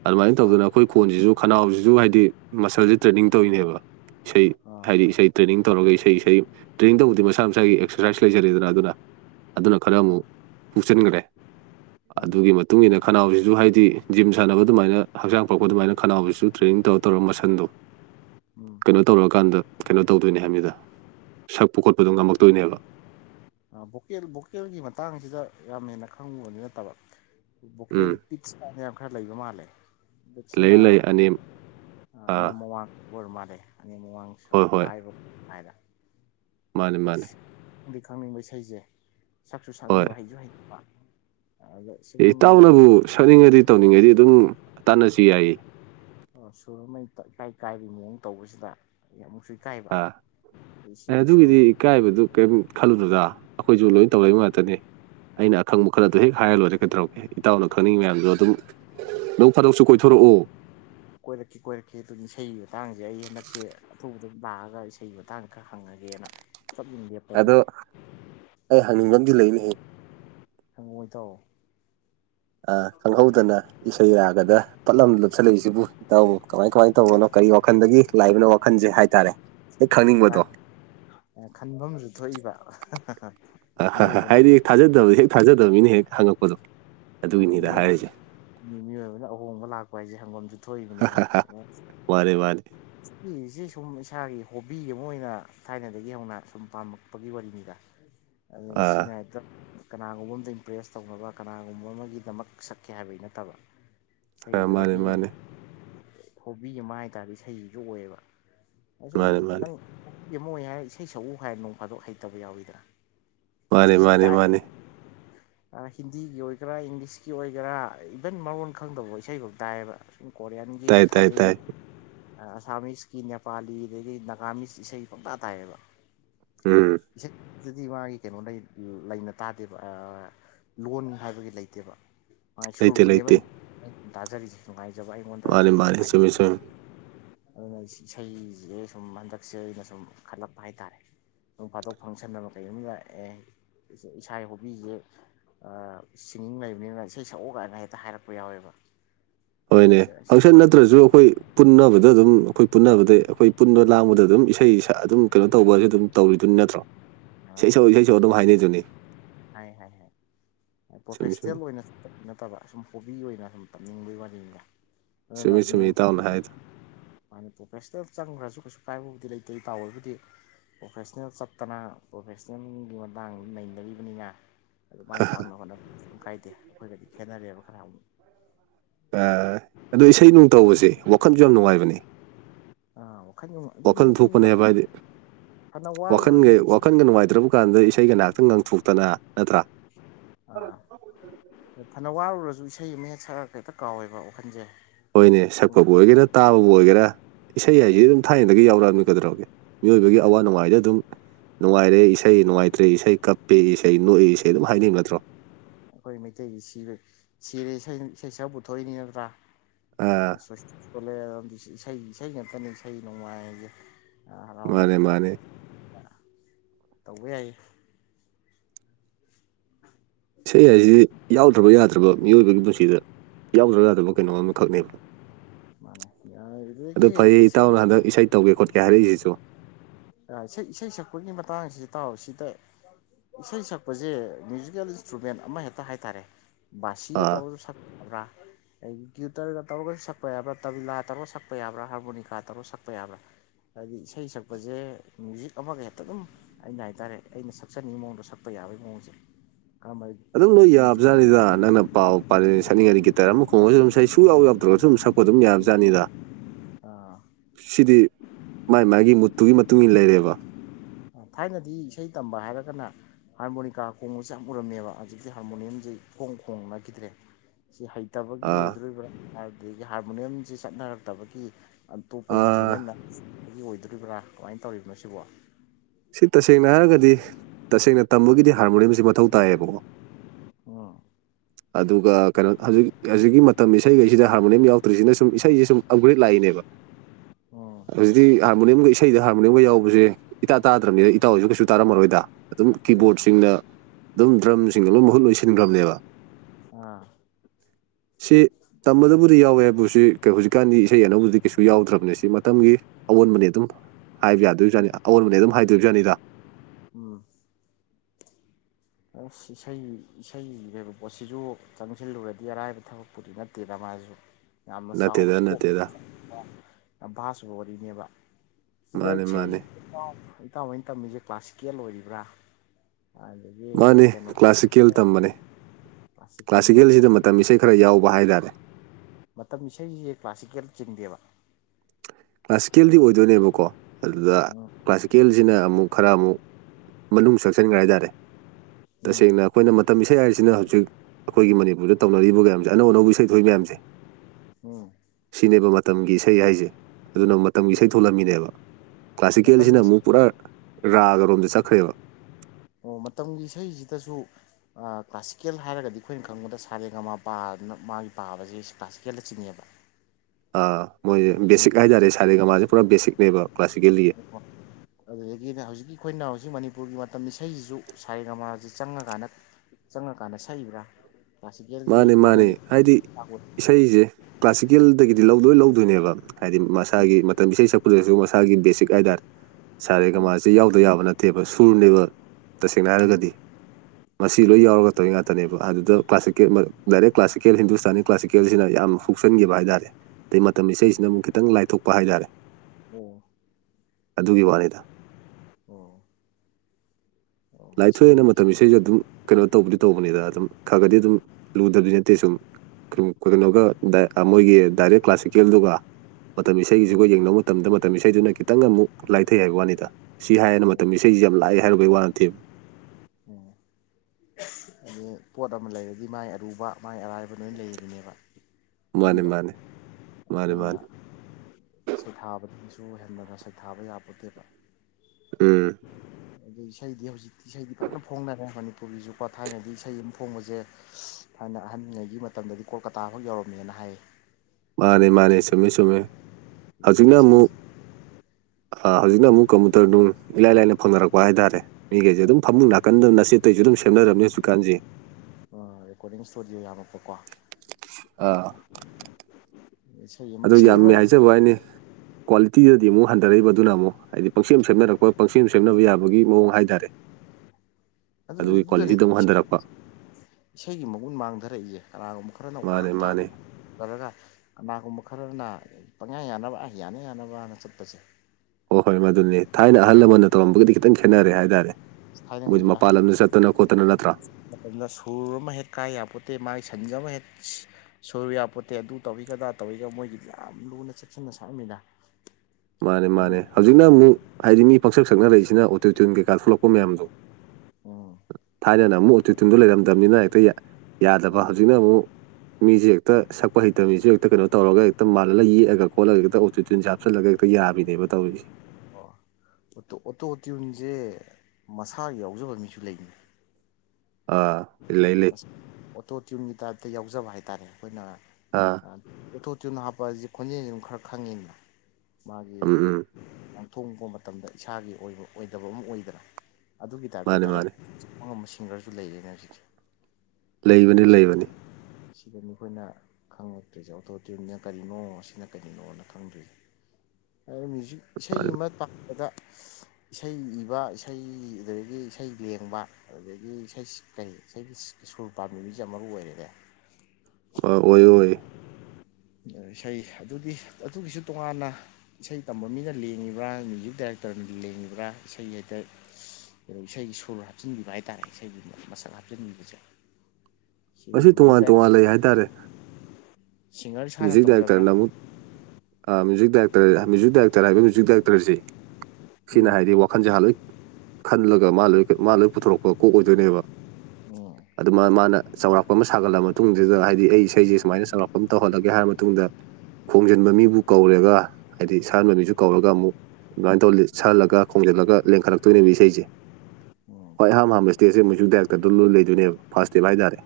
[SPEAKER 1] ꯑꯗꯨꯃꯥꯏꯅ
[SPEAKER 2] ꯑꯥ
[SPEAKER 1] ꯇꯧꯗꯅ ꯑꯩꯈꯣꯏ ꯈꯣꯟꯁꯤꯁꯨ ꯈꯅꯥꯎꯁꯤꯁꯨ ꯍꯥꯏꯗꯤ ꯃꯁꯜꯁꯖꯦ ꯇ꯭ꯔꯦꯅꯤꯡ ꯇꯧꯋꯦꯅꯦꯕ ꯏꯁꯩ
[SPEAKER 2] ꯑꯥ
[SPEAKER 1] ꯍꯥꯏꯗꯤ ꯏꯁꯩ ꯇ꯭ꯔꯦꯅꯤꯡ ꯇꯧꯔꯒ ꯏꯁꯩ ꯏꯁꯩ ꯇ꯭ꯔꯦꯅꯤꯡ ꯇꯧꯕꯗꯤ ꯃꯁꯥ ꯃꯁꯥꯒꯤ ꯑꯦꯛꯁꯔꯁꯥꯏꯁ ꯂꯩꯖꯔꯦꯗꯅ ꯑꯗꯨꯅ ꯑꯗꯨꯅ ꯈꯔ
[SPEAKER 2] ꯑ
[SPEAKER 1] ꯑꯃꯨꯛ ꯃꯨꯛꯆꯤꯟꯈ꯭ꯔꯦ
[SPEAKER 2] ꯃꯥꯅꯦ
[SPEAKER 1] ꯑꯗꯨꯒꯤ ꯃꯇꯨꯡꯏꯟꯅ ꯈꯅꯥꯎꯁꯤꯁꯨ ꯍꯥꯏꯗꯤ ꯖꯤꯝ ꯁꯥꯟꯅꯕ ꯑꯗꯨꯃꯥꯏꯅ ꯍꯛꯆꯥꯡ ꯐꯔꯛꯄ ꯑꯗꯨꯃꯥꯏꯅ ꯈꯅꯥꯎꯗꯁꯨ ꯇ꯭ꯔꯦꯅꯤꯡ ꯇꯧꯔ ꯇꯧꯔ ꯃꯁꯟꯗꯣ
[SPEAKER 2] ꯎꯝ
[SPEAKER 1] ꯀꯩꯅꯣ ꯇꯧꯔꯛꯀꯥꯟꯗ ꯀꯩꯅꯣ ꯇꯧꯗꯣꯏꯅꯦ ꯍꯥꯏꯕꯅꯤꯗ ꯁꯛꯄ ꯈꯣꯠꯄꯗꯣ ꯉꯝꯃꯛꯇꯣꯏꯅꯦꯕ
[SPEAKER 2] ꯚꯣꯀꯦꯜ ꯚꯣꯀꯦꯜꯒꯤ ꯃꯇꯥꯡꯁꯤꯗ ꯌꯥꯝ ꯍꯦꯟꯅ ꯈꯪꯉꯨꯕꯗꯤ ꯅꯠꯇꯕ ꯚꯣꯀꯦꯜ
[SPEAKER 1] ꯎꯝ
[SPEAKER 2] ꯄꯤꯛꯁ ꯃꯌꯥꯝ ꯈꯔ ꯂꯩꯕ ꯃꯥꯜꯂꯦ ꯄꯤꯛꯁ
[SPEAKER 1] ꯂꯩ
[SPEAKER 2] ꯁꯤꯅ
[SPEAKER 1] ꯂꯩ ꯑꯅꯦꯝ ꯑꯥ
[SPEAKER 2] ꯑꯅꯦꯝ ꯑꯋꯥꯡ ꯑꯣꯏꯔꯥ ꯃꯥꯜꯂꯦ ꯑꯃꯦꯝ ꯑꯋꯥꯡ ꯁꯛ
[SPEAKER 1] ꯍꯣꯏ ꯍꯣꯏ
[SPEAKER 2] ꯄꯥꯏꯕ ꯍꯥꯏꯗ
[SPEAKER 1] ꯃꯥꯅꯤ ꯃꯥꯅꯤ
[SPEAKER 2] ꯑꯁ ꯈꯪꯗꯤ ꯈꯪꯅꯤꯡꯕ ꯏꯁꯩꯁꯦ ꯁꯛꯁꯨ
[SPEAKER 1] ꯍꯣꯏ
[SPEAKER 2] ꯁꯛꯅꯤꯡꯕ ꯍꯩꯖꯨ ꯍꯩꯅꯤꯡꯕ ꯑꯗ
[SPEAKER 1] ꯑꯦ
[SPEAKER 2] ꯁꯨꯝ
[SPEAKER 1] ꯏꯇꯥꯎꯅꯪ ꯁꯛꯅꯤꯡꯉꯗꯤ ꯇꯧꯅꯤꯡꯉꯗꯤ ꯑꯗꯨꯝ ꯇꯥꯟꯅꯁꯦ ꯌꯥꯏꯌꯦ
[SPEAKER 2] ꯁꯨꯔ ꯑꯃ ꯍꯦꯛꯇ ꯏꯀꯥꯏ ꯀꯥꯏꯕꯒꯤ ꯃꯑꯣꯡ ꯇꯧꯕꯁꯤꯗ ꯑꯃꯨꯛꯁꯨ ꯏꯀꯥꯏꯕ
[SPEAKER 1] ꯑꯥ
[SPEAKER 2] ꯃꯤꯁꯤꯒꯤ ꯁꯣꯔꯒꯤ
[SPEAKER 1] ꯀꯔꯤꯝ ꯈꯜꯂꯨꯅꯨꯗ ꯑꯩꯈꯣꯏꯁꯨ ꯂꯣꯏ ꯇꯧꯔꯛꯏꯕ ꯉꯥꯛꯇꯅꯤ ꯑꯩꯅ ꯑꯈꯪꯕ ꯈꯔ ꯑꯗꯨ ꯍꯦꯛ ꯍꯥꯏꯔ ꯂꯣꯏꯔꯦ ꯀꯩꯗꯧꯔꯒꯦ ꯏꯇꯥꯎꯅ ꯈꯪꯅꯤꯡꯉꯤ ꯃꯌꯥꯝꯗꯣ ꯑꯗꯨꯝ ꯅꫭꯡ ꯐꯥꯗꯣꯛꯁꯨ ꯀꯣꯏꯊꯣꯔꯛꯎ
[SPEAKER 2] ꯀꯣꯏꯔꯛꯀꯦ ꯀꯣꯏꯔꯛꯀꯦ ꯑꯗꯨꯅꯤ ꯏꯁꯩꯒꯤ ꯃꯇꯥꯡꯁꯦ ꯑꯩ ꯍꯟꯗꯛꯁꯦ ꯑꯊꯨꯕꯗ ꯗꯨꯝ ꯂꯥꯛꯑꯒ ꯏꯁꯩꯒꯤ ꯃꯇꯥꯡꯗ ꯈꯔ ꯍꯪꯉꯒꯦꯅ ꯁ ꯏꯟꯗꯤꯌꯥ
[SPEAKER 1] ꯑꯗꯣ ꯑꯩ ꯍꯪꯅꯤꯡꯕ ꯑꯝꯗꯤ ꯂꯩꯅꯦꯍꯦ
[SPEAKER 2] ꯍꯪꯉꫭ ꯏꯇꯥꯎ
[SPEAKER 1] ꯑ ꯈꯪꯍꯧꯗꯅ ꯏꯁꯩ ꯔꯥꯒꯗ ꯐꯠ ꯂꯥꯎꯅ ꯂꯨꯞꯁꯤꯜꯂꯛꯏꯁꯤꯕꯨ ꯏꯇꯥꯎꯕꯨ ꯀꯃꯥꯏ ꯀꯃꯥꯏ ꯇꯧꯕꯅꯣ ꯀꯔꯤ ꯋꯥꯈꯜꯗꯒꯤ ꯂꯥꯛꯏꯕꯅꯣ ꯋꯥꯈꯟꯁꯦ ꯍꯥꯏꯇꯥꯔꯦ ꯍꯦꯛ
[SPEAKER 2] ꯋꯥꯏ
[SPEAKER 1] ꯈꯪꯅꯤꯡꯕꯗꯣ
[SPEAKER 2] ꯈꯟꯚꯝꯖꯨ ꯊꯣꯛꯏꯕ ꯍꯥ ꯍꯥ ꯍꯥ
[SPEAKER 1] ꯑ ꯍ ꯍ ꯍꯥꯏꯗꯤ ꯊꯥꯖꯗꯕ ꯍꯦꯛ ꯊꯥꯖꯗꯕ ꯃꯤꯅ ꯍꯦꯛ ꯍꯪꯉꯛꯄꯗꯣ
[SPEAKER 2] ꯃꯥꯅꯦ
[SPEAKER 1] ꯑꯗꯨꯒꯤꯅꯤꯗ ꯍꯥꯏꯔꯤꯁꯦ
[SPEAKER 2] ꯃꯤꯑꯣꯏꯕꯅ ꯑꯍꯣꯡꯕ ꯂꯥꯛꯄ ꯍꯥꯏꯖꯦ ꯍꯪꯕꯝꯁꯨ ꯊꯣꯛꯏꯕꯅꯦꯕ
[SPEAKER 1] ꯃꯥꯅꯦ ꯃꯥꯅꯦ
[SPEAKER 2] (inaudible) ꯁꯤꯒꯤꯁꯤ ꯁꯨꯝ ꯏꯁꯥꯒꯤ ꯍꯣꯕꯤ ꯑꯃ ꯑꯣꯏꯅ ꯊꯥꯏꯅꯗꯒꯤ ꯍꯧꯅ ꯁꯨꯝ ꯄꯥꯝꯃꯛꯄꯒꯤ ꯋꯥꯔꯤꯅꯤꯗ ꯑꯗꯨꯅ
[SPEAKER 1] ꯑꯥ
[SPEAKER 2] ꯁꯤꯅ ꯍꯦꯛꯇ ꯀꯅꯥꯒꯨꯝꯕ ꯑꯃꯝꯇꯪ ꯏꯝꯄ꯭ꯔꯦꯁ ꯇꯧꯅꯕ ꯀꯅꯥꯒꯨꯝꯕ ꯒꯨꯝꯕ ꯑꯃꯒꯤꯗꯃꯛ ꯁꯛꯀꯦ ꯍꯥꯏꯕꯒꯤ ꯅꯠꯇꯕ ꯏꯁꯩꯁꯦ
[SPEAKER 1] ꯃꯥꯅꯦ
[SPEAKER 2] ꯍꯣꯕꯤ
[SPEAKER 1] ꯃꯥꯅꯦ
[SPEAKER 2] ꯍꯣꯕꯤ ꯑꯃ ꯍꯥꯏꯇꯥꯥꯔꯗꯤ ꯏꯁꯩꯁꯤꯁꯨ ꯑꯣꯏꯌꯦꯕ ꯑꯁꯨꯝ
[SPEAKER 1] ꯃꯥꯅꯦ ꯃꯥꯅꯦ
[SPEAKER 2] ꯅꯪ ꯍꯣꯕꯤ ꯑꯃ ꯑꯣꯏ ꯍꯥꯏꯔꯦ ꯏꯁꯩ ꯁꯛꯎ ꯍꯥꯏꯔꯦ ꯅꯣꯡ ꯐꯥꯗꯣꯛ ꯍꯩꯇꯕ ꯌꯥꯎꯏꯗꯥꯅ
[SPEAKER 1] ꯃꯥꯅꯦ
[SPEAKER 2] ꯏꯁꯩ ꯁꯤꯗꯤ
[SPEAKER 1] ꯃꯥꯅꯦ
[SPEAKER 2] ꯇꯥꯏ,
[SPEAKER 1] ꯃꯥꯅꯦ
[SPEAKER 2] ꯑ ꯍꯤꯟꯗꯤꯒꯤ ꯑꯣꯏ ꯑꯣꯏꯒꯦꯔꯥ ꯏꯪꯂꯤꯁꯀꯤ ꯑꯣꯏꯒꯦꯔꯥ ꯏꯕꯟ ꯃꯔꯣꯟ ꯈꯪꯗꯧꯕ ꯏꯁꯩꯐꯧ ꯇꯥꯏꯌꯦꯕ ꯀꯣꯔꯤꯌꯥꯟꯒꯤ ꯑꯗꯨ
[SPEAKER 1] ꯇꯥꯏ ꯇꯥꯏ
[SPEAKER 2] ꯊꯥꯏꯂꯦꯟ
[SPEAKER 1] ꯇꯥꯏ
[SPEAKER 2] ꯑ ꯑꯁꯥꯃꯤꯁ ꯀꯤ ꯅꯦꯄꯥꯂꯤ ꯑꯗꯒꯤ ꯅꯥꯒꯥꯃꯤꯁ ꯏꯁꯩ ꯄꯪꯇꯥ ꯇꯥꯏꯌꯦꯕ
[SPEAKER 1] ꯎꯝ
[SPEAKER 2] ꯏꯁꯛꯇꯗꯤ ꯃꯥꯒꯤ ꯀꯩꯅꯣ ꯂꯩ ꯂꯩꯅ ꯇꯥꯗꯦꯕ ꯂꯣꯟ ꯍꯥꯏꯕꯒꯤ ꯂꯩꯇꯦꯕ ꯃꯥꯥꯏ
[SPEAKER 1] ꯂꯩꯇꯦ
[SPEAKER 2] ꯁꯨꯔꯗꯨꯅꯦꯕ
[SPEAKER 1] ꯂꯩꯇꯦ
[SPEAKER 2] ꯑꯩꯅ ꯇꯥꯖꯔꯤꯁꯦ ꯅꯨꯡꯉꯥꯏꯖꯕ ꯑꯩꯉꯣꯟꯗ
[SPEAKER 1] ꯃꯥꯅꯦ
[SPEAKER 2] ꯁꯨꯝ
[SPEAKER 1] ꯃꯥꯅꯦ
[SPEAKER 2] ꯅꯨꯡꯉꯥꯏ
[SPEAKER 1] ꯆꯨꯝꯃꯤ ꯆꯨꯝꯃꯤ
[SPEAKER 2] (unintelligible) ꯑꯗꯨꯅ ꯏꯁꯩꯁꯦ ꯁꯨꯝ ꯍꯟꯗꯛꯁꯦ ꯑꯩꯅ ꯁꯨꯝ ꯈꯠꯂꯛꯄ ꯍꯥꯏꯇꯥꯔꯦ ꯅꯣꯡ ꯐꯥꯗꯣꯛ ꯐꯪꯁꯟ ꯑꯃ ꯀꯩ ꯑꯃꯝ ꯂꯥꯛꯑꯦ ꯏꯁꯥꯒꯤ ꯍꯣꯕꯤꯁꯦ ꯑ ꯁꯤꯡꯅꯤꯡ ꯂꯩꯕꯅꯤꯅ ꯏꯁꯩ ꯁꯛꯎ ꯀꯥꯏꯅꯒ ꯍꯦꯛꯇ ꯍꯥꯏꯔꯛꯄ ꯌꯥꯎꯋꯦꯕ
[SPEAKER 1] ꯍꯣꯏꯅꯦ
[SPEAKER 2] ꯑꯁ ꯑꯁ
[SPEAKER 1] ꯐꯪꯁꯟ ꯅꯠꯇ꯭ꯔꯁꯨ ꯑꯩꯈꯣꯏ ꯄꯨꯟꯅꯕꯗ ꯑꯗꯨꯝ ꯑꯩꯈꯣꯏ ꯄꯨꯟꯅꯕꯗ ꯑꯩꯈꯣꯏ ꯄꯨꯟꯕ ꯂꯥꯡꯕꯗ ꯑꯗꯨꯝ ꯏꯁꯩ ꯁꯦ ꯑꯗꯨꯝ ꯀꯩꯅꯣ ꯇꯧꯕꯁꯦ ꯑꯗꯨꯝ ꯇꯧꯔꯤꯗꯨꯅꯤ ꯅꯠꯇ꯭ꯔꯣ
[SPEAKER 2] (inaudible)
[SPEAKER 1] ꯏꯁꯩ ꯁꯛ ꯑꯣ ꯏꯁꯩ ꯁꯛ ꯑꯣ ꯑꯗꯨꯝ ꯍꯥꯏꯅꯩꯗꯨꯅꯤ
[SPEAKER 2] ꯍꯥꯏ ꯍꯥꯏ ꯍꯥꯏ
[SPEAKER 1] ꯁꯨꯝ ꯁꯨꯝ
[SPEAKER 2] ꯄ꯭ꯔꯣꯐꯦꯁꯅꯦꯜ ꯑꯣꯏꯅ (unintelligible) ꯄꯗꯤ ꯅꯠꯇꯕ ꯁꯁꯨꯝ ꯍꯣꯕꯤ ꯑꯣꯏꯅ ꯁꯨꯝ ꯇꯝꯅꯤꯡꯕꯒꯤ ꯋꯥꯔꯤꯅꯤꯗ ꯑꯗꯨꯅ
[SPEAKER 1] ꯆꯨꯝꯃꯤ ꯆꯨꯝꯃꯤ
[SPEAKER 2] ꯅꯤꯌꯣꯝ ꯆ
[SPEAKER 1] ꯏꯇꯥꯎꯅ ꯍꯥꯏꯗꯣ
[SPEAKER 2] ꯃꯥꯅꯦ ꯄꯣꯐꯦꯁꯇꯜ ꯆꯪꯈ꯭ꯔꯁꯨ ꯀꯩꯁꯨ ꯀꯥꯏꯕꯕꯨꯗꯤ ꯂꯩꯇꯦ ꯇꯥꯎꯋꯦꯕꯨꯗꯤ ꯄ꯭ꯔꯣꯐꯦꯁꯅꯦꯜ ꯆꯠꯇꯅ ꯄ꯭ꯔꯣꯐꯦꯁꯅꯦꯜꯒꯤ ꯃꯇꯥꯡꯗ ꯅꯩꯅꯔꯤꯕ ꯑꯗꯨꯅꯤꯅ ꯑꯗꯨ ꯃꯥꯏꯅ ꯄꯥꯛꯅꯕ ꯍꯣꯠꯅꯕ ꯀꯩꯁꯨꯝ ꯀꯥꯏꯗꯦ ꯑꯩꯈꯣꯏꯒꯗꯤ ꯈꯦꯠꯅꯔꯦꯕ ꯈꯔ ꯑꯃꯨꯛ
[SPEAKER 1] ꯑ ꯑꯗꯣ ꯏꯁꯩ ꯅꯨꯡ ꯇꯧꯕꯁꯦ ꯋꯥꯈꯟꯁꯨ ꯌꯥꯝ ꯅꯨꯡꯉꯥꯏꯕꯅꯦ
[SPEAKER 2] ꯑꯥ ꯋꯥꯈꯜ ꯅꯨꯡꯉꯥꯏ ꯑꯗꯨꯅꯦ
[SPEAKER 1] ꯋꯥꯈꯜ
[SPEAKER 2] ꯅꯨꯡꯉꯥꯏ
[SPEAKER 1] ꯊꯣꯛꯄꯅꯦꯕ ꯍꯥꯏꯗꯤ
[SPEAKER 2] ꯐꯅ
[SPEAKER 1] ꯋꯥꯈꯟꯒ
[SPEAKER 2] ꯋꯥꯔꯨꯔꯁꯨ
[SPEAKER 1] ꯋꯥꯈꯟꯒ ꯅꯨꯡꯉꯥꯏꯇ꯭ꯔꯕꯨ ꯀꯥꯟꯗ ꯏꯁꯩꯒꯅꯥꯍꯥꯛꯇꯪ ꯉꯪꯊꯣꯛꯇꯅ ꯅꯠꯇ꯭ꯔꯥ
[SPEAKER 2] ꯑꯥ ꯐꯅ ꯋꯥꯔꯨꯔꯁꯨ ꯏꯁꯩ ꯑꯃꯍꯦꯛ ꯁꯛꯑꯒ ꯍꯦꯛꯇ ꯀꯥꯎꯋꯦꯕ ꯋꯥꯈꯜꯁꯦ
[SPEAKER 1] ꯍꯣꯏꯅꯦ ꯁꯛꯄꯕꯨ ꯑꯣꯏꯒꯦꯔꯥ ꯇꯥꯕꯕꯨ ꯑꯣꯏꯒꯦꯔꯥ ꯏꯁꯩ ꯍꯥꯏꯁꯤꯗꯤ
[SPEAKER 2] ꯑꯗꯨ
[SPEAKER 1] ꯑꯗꯨꯝ ꯊꯥꯏꯅꯗꯒꯤ ꯌꯥꯎꯔꯛꯑꯕꯅꯦ ꯀꯩꯗꯧꯗ꯭ꯔꯒꯦ ꯃꯤꯑꯣꯏꯕꯒꯤ ꯑꯋꯥ
[SPEAKER 2] ꯃꯥꯅꯦ
[SPEAKER 1] ꯅꯨꯡꯉꯥꯏꯗ ꯑꯗꯨꯝ ꯅꯨꯡꯉꯥꯏꯔꯦ ꯏꯁꯩ ꯅꯨꯡꯉꯥꯏꯇ꯭ꯔꯦ ꯏꯁꯩ ꯀꯞꯄꯦ ꯏꯁꯩ ꯅꯣꯛꯏ ꯏꯁꯩ ꯑꯗꯨꯝ ꯍꯥꯏꯅꯩ ꯅꯠꯇ꯭ꯔꯣ
[SPEAKER 2] ꯑꯩꯈꯣꯏ ꯃꯩꯇꯩꯒꯤ ꯁꯤꯔ ꯁꯤꯔꯦ ꯏꯁꯩ ꯏꯁꯩ ꯁꯛꯑ ꯄꯨꯊꯣꯛꯏꯅꯤ ꯅꯠꯇ꯭ꯔꯥ
[SPEAKER 1] ꯑꯥ
[SPEAKER 2] ꯑ ꯁꯋꯥꯁ (unintelligible) ꯔꯣꯝꯗꯁꯨ ꯏꯁꯩꯒꯤ ꯏꯁꯩ ꯉꯥꯛꯇꯅꯤ ꯏꯁꯩ ꯅꯣꯡꯃꯥꯏ ꯍꯥꯏꯁꯦ ꯑ ꯍꯔꯥꯎ
[SPEAKER 1] ꯃꯥꯅꯦ
[SPEAKER 2] ꯅꯨꯡꯉꯥꯏ
[SPEAKER 1] ꯃꯥꯅꯦ
[SPEAKER 2] (unintelligible) ꯅ ꯇꯧꯕ ꯌꯥꯏꯌꯦ (unintelligible)
[SPEAKER 1] ꯏꯁꯩ ꯍꯥꯏꯁꯤꯗꯤ ꯌꯥꯎꯗ꯭ꯔꯕ ꯌꯥꯗ꯭ꯔꯕ ꯃꯤꯑꯣꯏꯕꯒꯤ ꯄꯨꯟꯁꯤꯗ ꯌꯥꯎꯗ꯭ꯔꯕ ꯌꯥꯗꯕ ꯀꯩꯅꯣ ꯑꯃꯈꯛꯅꯦꯕ
[SPEAKER 2] ꯃꯥꯅꯦ ꯌꯥꯝꯅ
[SPEAKER 1] ꯑꯗꯨ
[SPEAKER 2] ꯍꯩꯖꯤꯛꯀꯤ
[SPEAKER 1] ꯐꯩꯌꯦ
[SPEAKER 2] ꯁꯛ
[SPEAKER 1] ꯏꯇꯥꯎꯅ ꯍꯟꯗꯛ ꯏꯁꯩ ꯇꯧꯒꯦ ꯈꯣꯠꯀꯦ ꯍꯥꯏꯔꯛꯏꯁꯤꯁꯨ
[SPEAKER 2] ꯑ ꯏꯁꯩ ꯏꯁꯩ ꯁꯛꯄꯒꯤ ꯃꯇꯥꯡꯁꯤ ꯢꯇꯥꯎꯑꯣ ꯁꯤꯗ ꯏꯁꯩ ꯁꯛꯄꯁꯦ ꯃ꯭ꯌꯨꯖꯤꯀꯦꯜ ꯏꯟꯁꯇ꯭ꯔꯨꯃꯦꯟ ꯑꯃꯍꯦꯛꯇ ꯍꯥꯏꯇꯥꯔꯦ ꯕꯥꯁꯤꯒ
[SPEAKER 1] ꯑꯥ
[SPEAKER 2] ꯇꯧꯔꯒ ꯁꯛꯄ꯭ꯔꯥ ꯑꯩ ꯒꯤꯇꯔꯒ ꯇꯧꯔꯒ ꯁꯛꯄ ꯌꯥꯕ꯭ꯔꯥ ꯇꯕꯤꯂꯥ ꯇꯧꯔꯒ ꯁꯛꯄ ꯌꯥꯕ꯭ꯔꯥ ꯍꯥꯔꯃꯣꯅꯤꯀꯥ ꯇꯧꯔꯒ ꯁꯛꯄ ꯌꯥꯕ꯭ꯔꯥ ꯍꯥꯏꯗꯤ ꯏꯁꯩ ꯁꯛꯄꯁꯦ ꯃ꯭ꯌꯨꯖꯤꯛ ꯑꯃꯒ ꯍꯦꯛꯇ ꯑꯗꯨꯝ ꯑꯩꯅ ꯍꯥꯏꯇꯥꯔꯦ ꯑꯩꯅ ꯁꯛꯆꯅꯤꯡꯉꯤ ꯃꯑꯣꯡꯗꯣ ꯁꯛꯄ ꯌꯥꯕꯒꯤ ꯃꯑꯣꯡꯁꯦ ꯀꯔꯝꯕ
[SPEAKER 1] ꯑꯗꯨꯝ ꯂꯣꯏ
[SPEAKER 2] ꯃ꯭ꯌꯨꯖꯤꯛ
[SPEAKER 1] ꯌꯥꯕꯖꯥꯠꯅꯤꯗ ꯅꯪꯅ ꯄꯥꯎ ꯄꯥꯔꯤꯉꯩ ꯁꯛꯅꯤꯡꯉꯗꯤ ꯒꯤꯇꯔ ꯃ ꯈꯣꯡꯉꯒꯁꯨ ꯑꯗꯨꯝ ꯁꯨꯛ ꯌꯥꯎ ꯌꯥꯎꯗ꯭ꯔꯒꯁꯨ ꯑꯗꯨꯝ ꯁꯛꯄ ꯑꯗꯨꯝ ꯌꯥꯕꯖꯥꯠꯅꯤꯗ ꯁꯤꯗꯤ ꯃꯥꯏ ꯃꯥꯒꯤ ꯃꯨꯠꯇꯨꯒꯤ ꯃꯇꯨꯡ ꯏꯟꯅ ꯂꯩꯔꯦꯕ
[SPEAKER 2] ꯊꯥꯏꯅꯗꯤ ꯏꯁꯩ ꯇꯝꯕ ꯍꯥꯏꯔꯒꯅ ꯍꯥꯔꯃꯣꯅꯤꯀꯥ ꯈꯣꯡꯕꯁꯦ ꯌꯥꯝ ꯎꯔꯝꯃꯦꯕ ꯍꯧꯖꯤꯛꯇꯤ ꯍꯥꯔꯃꯣꯅꯤꯌꯝꯁꯦ ꯏꯈꯣꯡ ꯈꯣꯡꯅꯒꯤꯗ꯭ꯔꯦ ꯁꯤ ꯍꯩꯇꯕꯒꯤ
[SPEAKER 1] ꯑꯥ
[SPEAKER 2] ꯑꯣꯏꯗꯣꯔꯤꯕ꯭ꯔꯥ ꯍꯥꯏꯕꯗꯤ ꯍꯥꯔꯃꯣꯅꯤꯌꯝꯁꯤ ꯆꯠꯅꯔꯛꯇꯕꯒꯤ ꯑꯇꯣꯞꯄ ꯏꯟꯁꯇ꯭ꯨꯔ
[SPEAKER 1] ꯑꯥ
[SPEAKER 2] ꯇ꯭ꯔꯨꯃꯦꯟꯅꯒꯤ ꯑꯣꯏꯗꯨꯔꯤꯕ꯭ꯔꯥ ꯀꯃꯥꯏꯅ ꯇꯧꯔꯤꯕꯅꯣ ꯁꯤꯕꯣ
[SPEAKER 1] ꯁꯤ ꯇꯁꯦꯡꯅ ꯍꯥꯏꯔꯒꯗꯤ ꯇꯁꯦꯡꯅ ꯇꯝꯕꯒꯤꯗꯤ ꯍꯥꯔꯃꯣꯅꯤꯌꯝꯁꯤ ꯃꯊꯧ ꯇꯥꯏꯌꯦꯕꯀꯣ
[SPEAKER 2] ꯎꯝ
[SPEAKER 1] ꯑꯗꯨꯒ ꯀꯩꯅꯣ ꯍꯧꯖꯤꯛꯀꯤ ꯃꯠ ꯃꯇꯝ ꯏꯁꯩꯩ ꯒꯩꯁꯤꯗ ꯍꯔꯃꯣꯅꯤꯌꯝ ꯌꯥꯎꯗ꯭ꯔꯤꯁꯤꯅ ꯁꯨꯝ ꯏꯁꯩꯁꯦ ꯁꯨꯝ ꯑꯞꯒ꯭ꯔꯦꯗ ꯂꯥꯛꯏꯅꯦꯕ
[SPEAKER 2] ꯎꯝ
[SPEAKER 1] ꯍꯧꯖꯤꯛꯇꯤ ꯍꯥꯔꯃꯣꯅꯤꯌꯝꯒ ꯏꯁꯩꯗ ꯍꯥꯔꯃꯣꯅꯤꯌꯝꯒ ꯌꯥꯎꯕꯁꯦ ꯏꯇꯥ ꯇꯥꯗ꯭ꯔꯕꯅꯤꯅ ꯏꯇꯥꯎꯁꯨ ꯀꯩꯁꯨ ꯇꯥꯔꯝꯃꯔꯣꯏꯗ ꯑꯗꯨꯝ ꯀꯤꯕꯣꯔꯗꯁꯤꯡꯅ ꯑꯗꯨꯝ ꯗ꯭ꯔꯝꯁꯤꯡꯒ ꯂꯣꯏ ꯃꯍꯨꯠ ꯂꯣꯏꯁꯤꯟꯈ꯭ꯔꯕꯅꯦꯕ
[SPEAKER 2] ꯑꯥ
[SPEAKER 1] ꯁꯤ ꯇꯝꯕꯗꯕꯨꯗꯤ ꯌꯥꯎꯑꯦ ꯍꯥꯏꯕꯨ ꯁꯤ ꯀ ꯍꯧꯖꯤꯛꯀꯥꯟꯗꯤ ꯏꯁꯩ ꯑꯅꯧꯕꯗꯤ ꯀꯩꯁꯨ ꯌꯥꯎꯗ꯭ꯔꯕꯅꯤ ꯁꯤ ꯃꯇꯝꯒꯤ ꯑꯑꯣꯟꯕꯅꯤ ꯑꯗꯨꯝ ꯍꯥꯏꯕ ꯌꯥꯗꯣꯏꯖꯥꯠꯅꯤ ꯑꯋꯣꯟꯕꯅꯤ ꯑꯗꯨꯝ ꯍꯥꯏꯗꯣꯏꯔꯤꯕꯖꯥꯠꯅꯤꯗ
[SPEAKER 2] ꯎꯝ ꯑꯁ ꯏꯁꯩ ꯏꯁꯩ ꯂꯩꯕ ꯄꯣꯠꯁꯤꯁꯨ ꯆꯪꯁꯤꯜꯂꯨꯔꯗꯤ ꯑꯔꯥꯏꯕ ꯊꯕꯛ ꯄꯨꯗꯤ ꯅꯠꯇꯦꯗ ꯃꯥꯁꯨ ꯌꯥꯝꯅ ꯆꯥꯎꯕ
[SPEAKER 1] ꯅꯠꯇꯦꯗ
[SPEAKER 2] ꯏꯁꯀꯣꯛ
[SPEAKER 1] ꯅꯠꯇꯦꯗ
[SPEAKER 2] ꯌꯥꯝ ꯚꯁꯕ ꯑꯣꯏꯕ ꯋꯥꯔꯤꯅꯦꯕ ꯁꯤꯗ
[SPEAKER 1] ꯃꯥꯅꯤ ꯃꯥꯅꯤ
[SPEAKER 2] ꯏꯁꯩꯁꯤ ꯏꯇꯥꯎꯍꯣꯢꯅ ꯇꯝꯃꯤꯁꯦ ꯀ꯭ꯂꯥꯁꯤꯀꯦꯜ ꯑꯣꯏꯔꯤꯕ꯭ꯔꯥ ꯑꯗꯒꯤ
[SPEAKER 1] ꯃꯥꯅꯤ
[SPEAKER 2] ꯀꯩꯅꯣ
[SPEAKER 1] ꯀ꯭ꯂꯥꯁꯤꯀꯦꯜ ꯇꯝꯕꯅꯤ
[SPEAKER 2] ꯀ꯭ꯂꯥꯁꯤꯀꯦꯜꯅꯦꯕꯀꯣ
[SPEAKER 1] ꯀ꯭ꯂꯥꯁꯤꯀꯦꯜꯁꯤꯗ ꯃꯇꯝ ꯏꯁꯩ ꯈꯔ ꯌꯥꯎꯕ ꯍꯥꯏ ꯇꯔꯦ
[SPEAKER 2] ꯃꯇꯝ ꯏꯁꯩꯁꯦ ꯀ꯭ꯂꯥꯁꯤꯀꯦꯜ ꯆꯤꯡꯗꯦꯕ
[SPEAKER 1] ꯀ꯭ꯂꯥꯁꯤꯀꯦꯜꯗꯤ ꯑꯣꯏꯗꯣꯏꯅꯦꯕꯀꯣ ꯑꯗꯨꯗ
[SPEAKER 2] ꯎꯝ
[SPEAKER 1] ꯀ꯭ꯂꯥ ꯀꯦꯜꯁꯤꯅ ꯑꯃꯨꯛ ꯈꯔ ꯑꯃꯨꯛ ꯃꯅꯨꯡ ꯆꯡꯁꯤꯟꯒ꯭ꯔꯦ ꯍꯥꯏꯇꯥꯔꯦ
[SPEAKER 2] ꯎꯝ
[SPEAKER 1] ꯇꯁꯦꯡꯅ ꯑꯩꯈꯣꯏꯅ ꯃꯇꯝ ꯏꯁꯩ ꯍꯥꯏꯔꯤꯁꯤꯅ ꯍꯧꯖꯤꯛ ꯑꯩꯈꯣꯏꯒꯤ ꯃꯅꯤꯄꯨꯔꯗ ꯇꯧꯅꯔꯤꯕ ꯃꯌꯥꯝꯁꯦ ꯑꯅꯧ ꯑꯅꯧꯕ ꯢꯁꯩꯊꯣꯛꯢꯃꯌꯥꯝꯁꯦ
[SPEAKER 2] ꯑꯝ
[SPEAKER 1] ꯁꯤꯅꯦꯕ ꯃꯇꯝꯒꯤ ꯏꯁꯩ ꯍꯥꯏꯁꯦ ꯑꯗꯨꯅ ꯃꯇꯝꯒꯤ ꯏꯁꯩ ꯊꯣꯛꯂꯝꯃꯤꯅꯦꯕ
[SPEAKER 2] ꯃꯇꯝ
[SPEAKER 1] ꯀ꯭ꯂꯥꯁꯤꯀꯦꯜꯁꯤꯅ ꯑꯃꯨꯛ ꯄꯨꯔꯥ ꯔꯥꯒ ꯔꯣꯝꯗ ꯆꯠꯈ꯭ꯔꯦꯕ
[SPEAKER 2] ꯑꯣ ꯃꯇꯝꯒꯤ ꯏꯁꯩꯁꯤꯗꯁꯨ ꯑꯥ ꯀ꯭ꯂꯥꯁꯤꯀꯦꯜ ꯍꯥꯏꯔꯒꯗꯤ ꯑꯩꯈꯣꯏꯅ ꯈꯪꯕꯗ ꯁꯥꯔꯦ ꯒ ꯃꯥ ꯄꯥ ꯗꯨꯅ ꯃꯥꯒꯤ ꯄꯥꯕꯁꯦ ꯀ꯭ꯂꯥꯁꯤꯀꯦꯜꯗ ꯆꯤꯡꯉꯦꯕ
[SPEAKER 1] ꯃꯣꯏꯁꯦ ꯕꯦꯁꯤꯛ ꯍꯥꯏꯇꯥꯥꯔꯦ ꯁꯥꯥꯔꯦ ꯒ ꯃꯥꯁꯦ ꯄꯨꯔꯥ ꯕꯦꯁꯤꯛꯅꯦꯕ ꯀ꯭ꯂꯥꯁꯤꯀꯦꯜꯂꯤ
[SPEAKER 2] ꯋꯥ ꯑꯗꯨꯗꯒꯤꯅ ꯍꯧꯖꯤꯛꯀꯤ ꯑꯩꯈꯣꯏꯅ ꯍꯧꯖꯤꯛ ꯃꯅꯤꯄꯨꯔꯒꯤ ꯃꯇꯝ ꯏꯁꯩꯁꯤꯁꯨ ꯁꯥꯔꯦ ꯒ ꯃꯥꯁꯤ ꯆꯪꯉꯀꯥꯟꯗ ꯆꯪꯉꯀꯥꯟꯗ ꯁꯛꯏꯕ꯭ꯔꯥ ꯀ꯭ꯂꯥꯁꯤꯀꯦꯜꯒꯤ
[SPEAKER 1] ꯃꯥꯅꯦ ꯃꯥꯅꯦ
[SPEAKER 2] ꯃꯉꯣꯟꯗꯒꯤ
[SPEAKER 1] ꯍꯥꯏꯗꯤ ꯏꯁꯩꯁꯦ ꯀ꯭ꯂꯥꯁꯤꯀꯦꯜꯗꯒꯤꯗꯤ ꯂꯧꯗꯣꯏ ꯂꯣꯏ ꯂꯧꯗꯣꯏꯅꯦꯕ ꯍꯥꯏꯗꯤ
[SPEAKER 2] ꯎꯝ
[SPEAKER 1] ꯃꯁꯥꯒꯤ ꯃꯇꯝ ꯏꯁꯩ ꯁꯛꯄ ꯁꯨ ꯃꯁꯥꯒꯤ ꯕꯦꯁꯤꯛ ꯍꯥꯏꯇꯥꯔꯦ ꯁꯥꯔꯦ ꯒ
[SPEAKER 2] ꯎꯝ
[SPEAKER 1] ꯃꯥꯥꯁꯤ ꯌꯥꯎꯗꯕ ꯌꯥꯕ ꯅꯠ ꯇꯦꯕ ꯁꯨꯔꯅꯦꯕ ꯇꯁꯦꯡꯅ ꯍꯥꯏꯔꯒꯗꯤ ꯃꯁꯤ
[SPEAKER 2] ꯎꯝ ꯎꯝ
[SPEAKER 1] ꯂꯣꯏ ꯌꯥꯎꯔꯒ ꯇꯧꯔꯤ ꯉꯥꯛꯇꯅꯦꯕ ꯑꯗꯨꯗ ꯀ꯭ꯂꯥꯁꯤꯛ ꯗꯥꯏꯔꯦꯛ ꯀ꯭ꯂꯥꯁꯤꯀꯦꯜ ꯍꯤꯟꯗꯨꯁꯇꯥꯅꯤ ꯀ꯭ꯂꯥꯁꯤꯀꯦꯜꯁꯤꯅ ꯌꯥꯝ ꯍꯨꯆꯟꯈꯤꯕ ꯍꯥꯏꯇꯥꯥꯔꯦ ꯑꯗꯩ ꯃꯇꯝ ꯏꯁꯩꯁꯤꯅ ꯑꯃꯨꯛ ꯈꯤꯇꯪ ꯂꯥꯏꯊꯣꯛꯄ ꯍꯥꯏꯇꯥꯔꯦ
[SPEAKER 2] ꯑꯣ
[SPEAKER 1] ꯑꯗꯨꯒꯤ ꯋꯥꯅꯤꯗ
[SPEAKER 2] ꯑꯣ ꯑꯣ
[SPEAKER 1] ꯂꯥꯏꯊꯣꯛꯑꯦꯅ
[SPEAKER 2] ꯏꯁꯩ
[SPEAKER 1] ꯃꯇꯝ ꯏꯁꯩꯁꯨ ꯑꯗꯨꯝ ꯀꯩꯅꯣ ꯇꯧꯕꯗꯤ- ꯇꯧꯕꯅꯤꯗ ꯑꯗꯨꯝ ꯈ ꯈꯗꯤ ꯑꯗꯨꯝ ꯂꯨꯗꯕꯗꯤ ꯅꯠꯇꯦ ꯁꯨꯝ ꯀꯩꯅꯣ-ꯀꯩꯅꯣꯒ ꯃꯣꯏꯒꯤ ꯗꯥꯏꯔꯦꯛ ꯀ꯭ꯂꯥꯁꯤꯀꯦꯜꯗꯨꯒ ꯃꯇꯝ
[SPEAKER 2] ꯑꯣ ꯑꯣ
[SPEAKER 1] ꯏꯁꯩꯒꯤꯁꯤꯒ ꯌꯦꯡꯅꯕ ꯃꯇꯝꯗ ꯃꯇꯝ ꯏꯁꯩꯗꯨꯅ ꯈꯤꯇꯪ ꯑꯃꯨꯛ ꯂꯥꯏꯊꯩ ꯍꯥꯏꯕ ꯋꯥꯅꯤꯗ ꯁꯤ ꯍꯥꯏꯌꯦꯅ ꯃꯇꯝ ꯏꯁꯩꯁꯤ ꯌꯥꯝ ꯂꯥꯏ ꯍꯥꯏꯔꯨꯕꯩ ꯋꯥ ꯅꯠꯇꯦꯕ
[SPEAKER 2] ꯑꯣ ꯍꯥꯏꯗꯤ ꯄꯣꯠ ꯑꯃ ꯂꯩꯔꯗꯤ ꯃꯥꯏ ꯑꯔꯨꯕ ꯃꯥꯏ ꯑꯔꯥꯏꯕ ꯂꯣꯏ ꯂꯩꯔꯤꯕꯅꯦꯕ
[SPEAKER 1] ꯃꯥꯅꯦ
[SPEAKER 2] ꯃꯒꯨꯟꯗꯣ
[SPEAKER 1] ꯃꯥꯅꯦ ꯃꯥꯅꯦ
[SPEAKER 2] ꯑꯩꯈꯣꯏꯅ
[SPEAKER 1] ꯃꯥꯅꯦ
[SPEAKER 2] ꯁꯩꯊꯥꯕꯗꯁꯨ ꯍꯦꯟꯅꯒ ꯁꯩꯊꯥꯕ ꯌꯥꯄꯣꯠꯇꯦꯕ
[SPEAKER 1] ꯎꯎꯝ
[SPEAKER 2] ꯑꯗꯨ ꯏꯁꯩꯗꯤ ꯍꯧꯖꯤꯛꯇꯤ ꯏꯁꯩꯗꯤ ꯐꯖꯅ ꯐꯣꯡꯅꯔꯦ ꯃꯅꯤꯄꯨꯔꯒꯤꯖꯨ ꯀꯣ ꯊꯥꯏꯅꯗꯤ ꯏꯁꯩ ꯑꯃ ꯐꯣꯡꯕꯁꯦ ꯏꯆ ꯊꯥꯢꯅ ꯑꯍꯟꯉꯩꯒꯤ ꯃꯇꯝꯗꯗꯤ ꯀꯣꯜꯀꯇꯥꯐꯥꯎ ꯌꯧꯔꯝꯃꯦꯅ ꯍꯥꯏꯌꯦ
[SPEAKER 1] ꯃꯥꯅꯦ
[SPEAKER 2] ꯃ꯭ꯌꯨꯖꯤꯛꯀꯤ
[SPEAKER 1] ꯃꯥꯅꯦ ꯆꯨꯝꯃꯦ ꯆꯨꯝꯃꯦ
[SPEAKER 2] ꯑꯗꯒꯤ
[SPEAKER 1] ꯍꯧꯖꯤꯛꯅ
[SPEAKER 2] ꯏꯁꯩ
[SPEAKER 1] ꯑꯃꯨꯛ ꯑꯥ ꯍꯧꯖꯤꯛꯅ ꯑꯃꯨꯛ ꯀꯝꯄꯨꯇꯔ ꯅꯨꯡ ꯏꯂꯥꯏ- ꯂꯥꯏꯅ ꯐꯪꯅꯔꯛꯄ ꯍꯥꯏꯇꯥꯥꯔꯦ ꯃꯤꯒꯩꯖꯦ ꯑꯗꯨꯝ ꯐꯃꯨꯡꯗ ꯀꯟꯗꯅ ꯅꯆꯦꯛꯇꯩꯁꯨ ꯑꯗꯨꯝ ꯁꯦꯝꯅꯔꯕꯅꯤ ꯍꯧꯖꯤꯛꯀꯥꯟꯖꯦ
[SPEAKER 2] ꯑꯥꯑ ꯔꯦꯀꯣꯔꯗꯤꯡ ꯏꯁꯇꯨꯗꯤꯑꯣ ꯌꯥꯝꯃꯛꯄꯀꯣ
[SPEAKER 1] ꯑꯥꯑ
[SPEAKER 2] INAUDIBLE
[SPEAKER 1] ꯑꯗꯣ ꯌꯥꯝꯃꯤ ꯍꯥꯏꯖꯕ ꯍꯥꯏꯅꯤ ꯀ꯭ꯋꯥꯂꯤꯇꯤꯗꯗꯤ ꯑꯃꯨꯛ ꯍꯟꯊꯔꯛꯏꯕ ꯑꯗꯨꯅ ꯑꯃꯨꯛ ꯍꯥꯏꯗꯤ ꯄꯪꯁꯦꯝ-ꯁꯦꯝꯅꯔꯛꯄ ꯄꯪꯁꯦꯝ- ꯁꯦꯝꯅꯕ ꯌꯥꯕꯒꯤ ꯃꯑꯣꯡ ꯍꯥꯏꯇꯥꯔꯦ ꯑꯗꯨꯒꯤ ꯀ꯭ꯋꯥꯂꯤꯇꯤꯗ ꯑꯃꯨꯛ ꯍꯟꯊꯔꯛꯄ
[SPEAKER 2] UNINTELLIGIBLE ꯏꯁꯩꯒꯤ ꯃꯒꯨꯟ ꯃꯥꯡꯊꯔꯛꯏꯖꯦ ꯀꯅꯥꯒꯨꯝꯕ ꯈꯔꯅ
[SPEAKER 1] ꯃꯥꯅꯦ
[SPEAKER 2] ꯋꯥꯡꯅ ꯊꯥꯛ
[SPEAKER 1] ꯃꯥꯅꯦ
[SPEAKER 2] ꯎꯔꯨꯔꯒ ꯀꯅꯥꯒꯨꯝꯕ ꯈꯔꯅ ꯄꯪꯌꯥ- ꯌꯥꯅꯕ ꯑꯦ ꯌꯥꯅ ꯌꯥꯅꯕꯅ ꯆꯠꯄꯖꯦ
[SPEAKER 1] ꯍꯣꯏ ꯍꯣꯏ ꯃꯗꯨꯅꯤ ꯊꯥꯏꯅ ꯑꯍꯜ ꯂꯃꯟꯅ ꯇꯧꯔꯝꯕꯒꯗꯤ ꯈꯤꯇꯪ ꯈꯦꯠꯅꯔꯦ ꯍꯥꯏꯇꯥꯔꯦ ꯃꯣꯏꯗꯤ
[SPEAKER 2] ꯊꯥꯏꯅꯉꯩꯒꯤ ꯑꯍꯟ
[SPEAKER 1] ꯃꯄꯥꯟ ꯂꯝꯗ ꯆꯠꯇꯅ- ꯈꯣꯠꯇꯅ ꯅꯠꯇ꯭ꯔꯥ
[SPEAKER 2] ꯃꯇꯝꯗ ꯁꯨꯔ ꯑꯃ ꯍꯦꯛ ꯀꯥꯏ ꯌꯥꯄꯣꯠꯇꯦ ꯃꯥꯒꯤ ꯁꯟꯖ ꯑꯃ ꯍꯦꯛ ꯁꯣꯏꯔꯨ ꯌꯥꯄꯣꯠꯇꯦ ꯑꯗꯨ ꯇꯧꯏꯒ-ꯑꯗꯥ ꯇꯧꯏꯒ ꯃꯣꯏꯒꯤ ꯌꯥꯝ ꯂꯨꯅ ꯆꯦꯛꯁꯤꯟꯅ ꯁꯛꯑꯝꯃꯤꯗ
[SPEAKER 1] ꯃꯥꯅꯦꯃꯥꯅꯦ
[SPEAKER 2] ꯑꯗꯨꯅ
[SPEAKER 1] ꯍꯧꯖꯤꯛꯅ ꯑꯃꯨꯛ ꯍꯥꯏꯗꯤ ꯃꯤ ꯄꯪꯁꯛ ꯁꯛꯅꯔꯛꯏꯁꯤꯅ ꯑꯣꯇꯣ ꯇ꯭ꯌꯨꯟ ꯀꯩꯀꯥ ꯊꯣꯛꯂꯛꯄ ꯃꯌꯥꯝꯗꯣ
[SPEAKER 2] ꯎꯝ
[SPEAKER 1] ꯊꯥꯏꯅꯅ ꯑꯃꯨꯛ ꯑꯣꯇꯣꯇ꯭ꯨꯌꯟ ꯂꯩꯔꯝꯗꯕꯅꯤꯅ ꯍꯦꯛꯇ ꯌꯥꯗꯕ
[SPEAKER 2] ꯃꯥꯅꯦ
[SPEAKER 1] ꯍꯧꯖꯤꯛꯅ ꯑꯃꯨꯛ ꯃꯤꯖꯦ ꯍꯦꯛꯇ ꯁꯛꯄ ꯍꯩꯇꯕ ꯃꯤꯖꯨ ꯀꯩꯅꯣ ꯇꯧꯔꯒ ꯍꯦꯛꯇ ꯃꯥꯜꯂꯒ ꯌꯦꯛꯑꯒ ꯈꯣꯠꯂꯒ ꯍꯦꯛꯇ ꯑꯣꯇꯣ ꯇ꯭ꯌꯨꯟ ꯍꯥꯞꯆꯜꯂꯒ ꯌꯥꯕꯤꯅꯦꯕ ꯇꯧꯔꯤꯖꯦ
[SPEAKER 2] ꯑꯣ ꯑꯣ ꯑꯣꯇꯣ ꯇ꯭ꯌꯨꯟꯖꯦ ꯃꯁꯥꯒꯤ ꯌꯥꯎꯖꯕ ꯃꯤꯖꯨ ꯂꯩꯅꯤ
[SPEAKER 1] ꯑꯥ ꯂꯩ ꯂꯩ
[SPEAKER 2] ꯑꯣꯇꯣ ꯇ꯭ꯌꯨꯟꯒꯤ ꯇꯥꯏꯞꯇ ꯌꯥꯎꯖꯕ ꯍꯥꯏ ꯇꯥꯔꯦ ꯑꯩꯈꯣꯏꯅ
[SPEAKER 1] ꯑꯥꯑ
[SPEAKER 2] ꯑꯣꯇꯣꯇ꯭ꯨꯌꯟ ꯍꯥꯞꯄ ꯍꯥꯏꯖꯤ ꯈꯣꯟꯖꯦꯜꯁꯤ ꯈꯔ ꯈꯪꯉꯤꯅ ꯃꯥꯒꯤ
[SPEAKER 1] ꯎꯝ ꯎꯝ
[SPEAKER 2] ꯉꯪꯊꯣꯔꯛꯄ ꯃꯇꯝꯗ ꯏꯁꯥꯒꯤ ꯑꯣꯏꯕ ꯑꯣꯏꯗꯕ ꯑꯃ ꯑꯣꯏꯗꯅ ꯑꯗꯨꯒꯤ ꯇꯥꯏꯞꯇ
[SPEAKER 1] ꯃꯥꯅꯤ
[SPEAKER 2] ꯗꯥꯏꯔꯦꯛ
[SPEAKER 1] ꯃꯥꯅꯤ
[SPEAKER 2] ꯑꯉꯝꯕ ꯁꯤꯡꯒꯔꯁꯨ ꯂꯩꯔꯅ ꯍꯧꯖꯤꯛꯁꯦ
[SPEAKER 1] ꯂꯩꯕꯅꯤ ꯂꯩꯕꯅꯤ
[SPEAKER 2] ꯁꯤꯗꯅꯤ ꯑꯩꯈꯣꯏꯅ ꯈꯪꯉꯛꯇ꯭ꯔꯤꯖꯦ ꯑꯣꯇꯣ ꯇ꯭ꯌꯨꯟꯅ ꯀꯔꯤꯅꯣ ꯁꯤꯅ ꯀꯔꯤꯅꯣꯅ ꯈꯪꯗ꯭ꯔꯤꯖꯦ ꯃ꯭ꯌꯨꯖꯤꯛ ꯏꯁꯩ
[SPEAKER 1] ꯃꯥꯅꯤ
[SPEAKER 2] ꯑꯃ ꯇꯥꯛ ꯄꯗ ꯏꯁꯩꯏꯕ ꯏꯁꯩ ꯑꯗꯒꯤ ꯏꯁꯩꯂꯦꯡꯕ ꯑꯗꯒꯤ ꯏꯁꯩ ꯀꯔꯤ ꯏꯁꯩꯒꯤ ꯁꯨꯔ ꯄꯥꯟꯕ ꯃꯤꯁꯤ ꯌꯥꯝ ꯃꯔꯨ ꯑꯣꯏꯔꯦꯅꯦ
[SPEAKER 1] ꯑꯥ ꯑꯣꯏꯑꯦ ꯑꯣꯏꯑꯦ
[SPEAKER 2] ꯏꯁꯩ ꯑꯗꯨꯗꯤ ꯑꯗꯨꯒꯤꯁꯨ ꯇꯣꯉꯥꯟꯅ ꯏꯁꯩ ꯇꯝꯕ ꯃꯤꯅ ꯂꯦꯡꯉꯤꯕ꯭ꯔꯥ ꯃ꯭ꯌꯨꯖꯤꯛ ꯗꯥꯏꯔꯦꯛꯇꯔꯅ ꯂꯦꯡꯉꯤꯕ꯭ꯔꯥ ꯏꯁꯩ ꯍꯦꯛꯇ ꯀꯩꯅꯣ ꯏꯁꯩꯒꯤ ꯁꯨꯔ ꯍꯥꯞꯆꯤꯟꯕꯤꯕ ꯍꯥꯏ ꯇꯥꯔꯦ ꯏꯁꯩꯒꯤ ꯃꯁꯛ ꯍꯥꯞꯆꯤꯟꯕꯤꯕꯁꯦ ꯁꯤ
[SPEAKER 1] ꯃꯁꯤ
[SPEAKER 2] ꯃ꯭ꯌꯨꯖꯤꯛ
[SPEAKER 1] ꯇꯣꯉꯥꯟ
[SPEAKER 2] ꯗꯥꯏꯔꯦꯛ
[SPEAKER 1] ꯇꯣꯉꯥꯟ ꯂꯩ ꯍꯥꯏꯇꯥꯔꯦ
[SPEAKER 2] ꯁꯤꯡꯒꯔ ꯏꯁꯥꯅ
[SPEAKER 1] ꯃ꯭ꯌꯨꯖꯤꯛ
[SPEAKER 2] ꯇꯧꯖꯕ꯭ꯔꯥ
[SPEAKER 1] ꯗꯥꯏꯔꯦꯛꯇꯔꯅ ꯑꯃꯨꯠ ꯃ꯭ꯌꯨꯖꯤꯛ ꯗꯥꯔꯛꯇꯔ ꯃ꯭ꯌꯨꯖꯤꯛ ꯗꯥꯏꯔꯦꯛꯇꯔ ꯍꯥꯏꯕ ꯃ꯭ꯌꯨꯖꯤꯛ ꯗꯥꯏꯔꯦꯛꯇꯔꯁꯤ ꯁꯤꯅ
[SPEAKER 2] ꯎꯝ
[SPEAKER 1] ꯍꯥꯏꯗꯤ ꯋꯥꯈꯜꯁꯦꯍꯥꯟ ꯂꯣꯏ ꯈꯜꯂꯒ ꯃꯥ ꯂꯣꯏ ꯃꯥ ꯂꯣꯏ ꯄꯨꯊꯣꯔꯛꯄ ꯀꯣꯛ ꯑꯣꯏꯗꯣꯏꯅꯦꯕ
[SPEAKER 2] ꯎꯝ
[SPEAKER 1] ꯑꯗꯨ ꯃꯥ ꯃꯥꯅ ꯆꯥꯎꯔꯥꯛꯄ ꯑꯃ ꯁꯥꯒꯠꯂ ꯃꯇꯨꯡꯁꯤꯗ ꯍꯥꯏꯗꯤ ꯑꯩ ꯏꯁꯩꯁꯦ ꯁꯨꯃꯥꯏꯅ ꯆꯥꯎꯔꯥꯛꯄ ꯇꯧꯍꯜꯂꯒꯦ ꯍꯥꯏꯔ ꯃꯇꯨꯡꯗ ꯈꯣꯡꯖꯤꯟꯕ ꯃꯤꯕꯨ ꯀꯧꯔꯦꯒ ꯍꯥꯏꯗꯤ ꯁꯛꯍꯟꯕ ꯃꯤꯁꯨ ꯀꯧꯔꯒ ꯑꯃꯨꯛ ꯑꯗꯨꯃꯥꯏꯅ ꯇꯧ ꯁꯛꯍꯜꯂꯒ ꯈꯣꯡꯖꯤꯜꯂꯒ ꯂꯦꯡꯈꯠꯂꯛꯇꯣꯏꯅꯦꯕ ꯏꯁꯩꯁꯦ
[SPEAKER 2] ꯎꯝ
[SPEAKER 1] ꯍꯣꯏ ꯑꯍꯥꯝ ꯍꯥꯟꯕ ꯏꯁꯇꯦꯞꯁꯦ ꯃ꯭ꯌꯨꯖꯤꯛ ꯗꯥꯏꯔꯦꯛꯇꯔ ꯂꯣꯏ ꯂꯩꯏꯗꯣꯏꯅꯦ ꯐꯔꯁ ꯏꯁꯇꯦꯞ ꯍꯥꯏꯇꯥꯔꯦ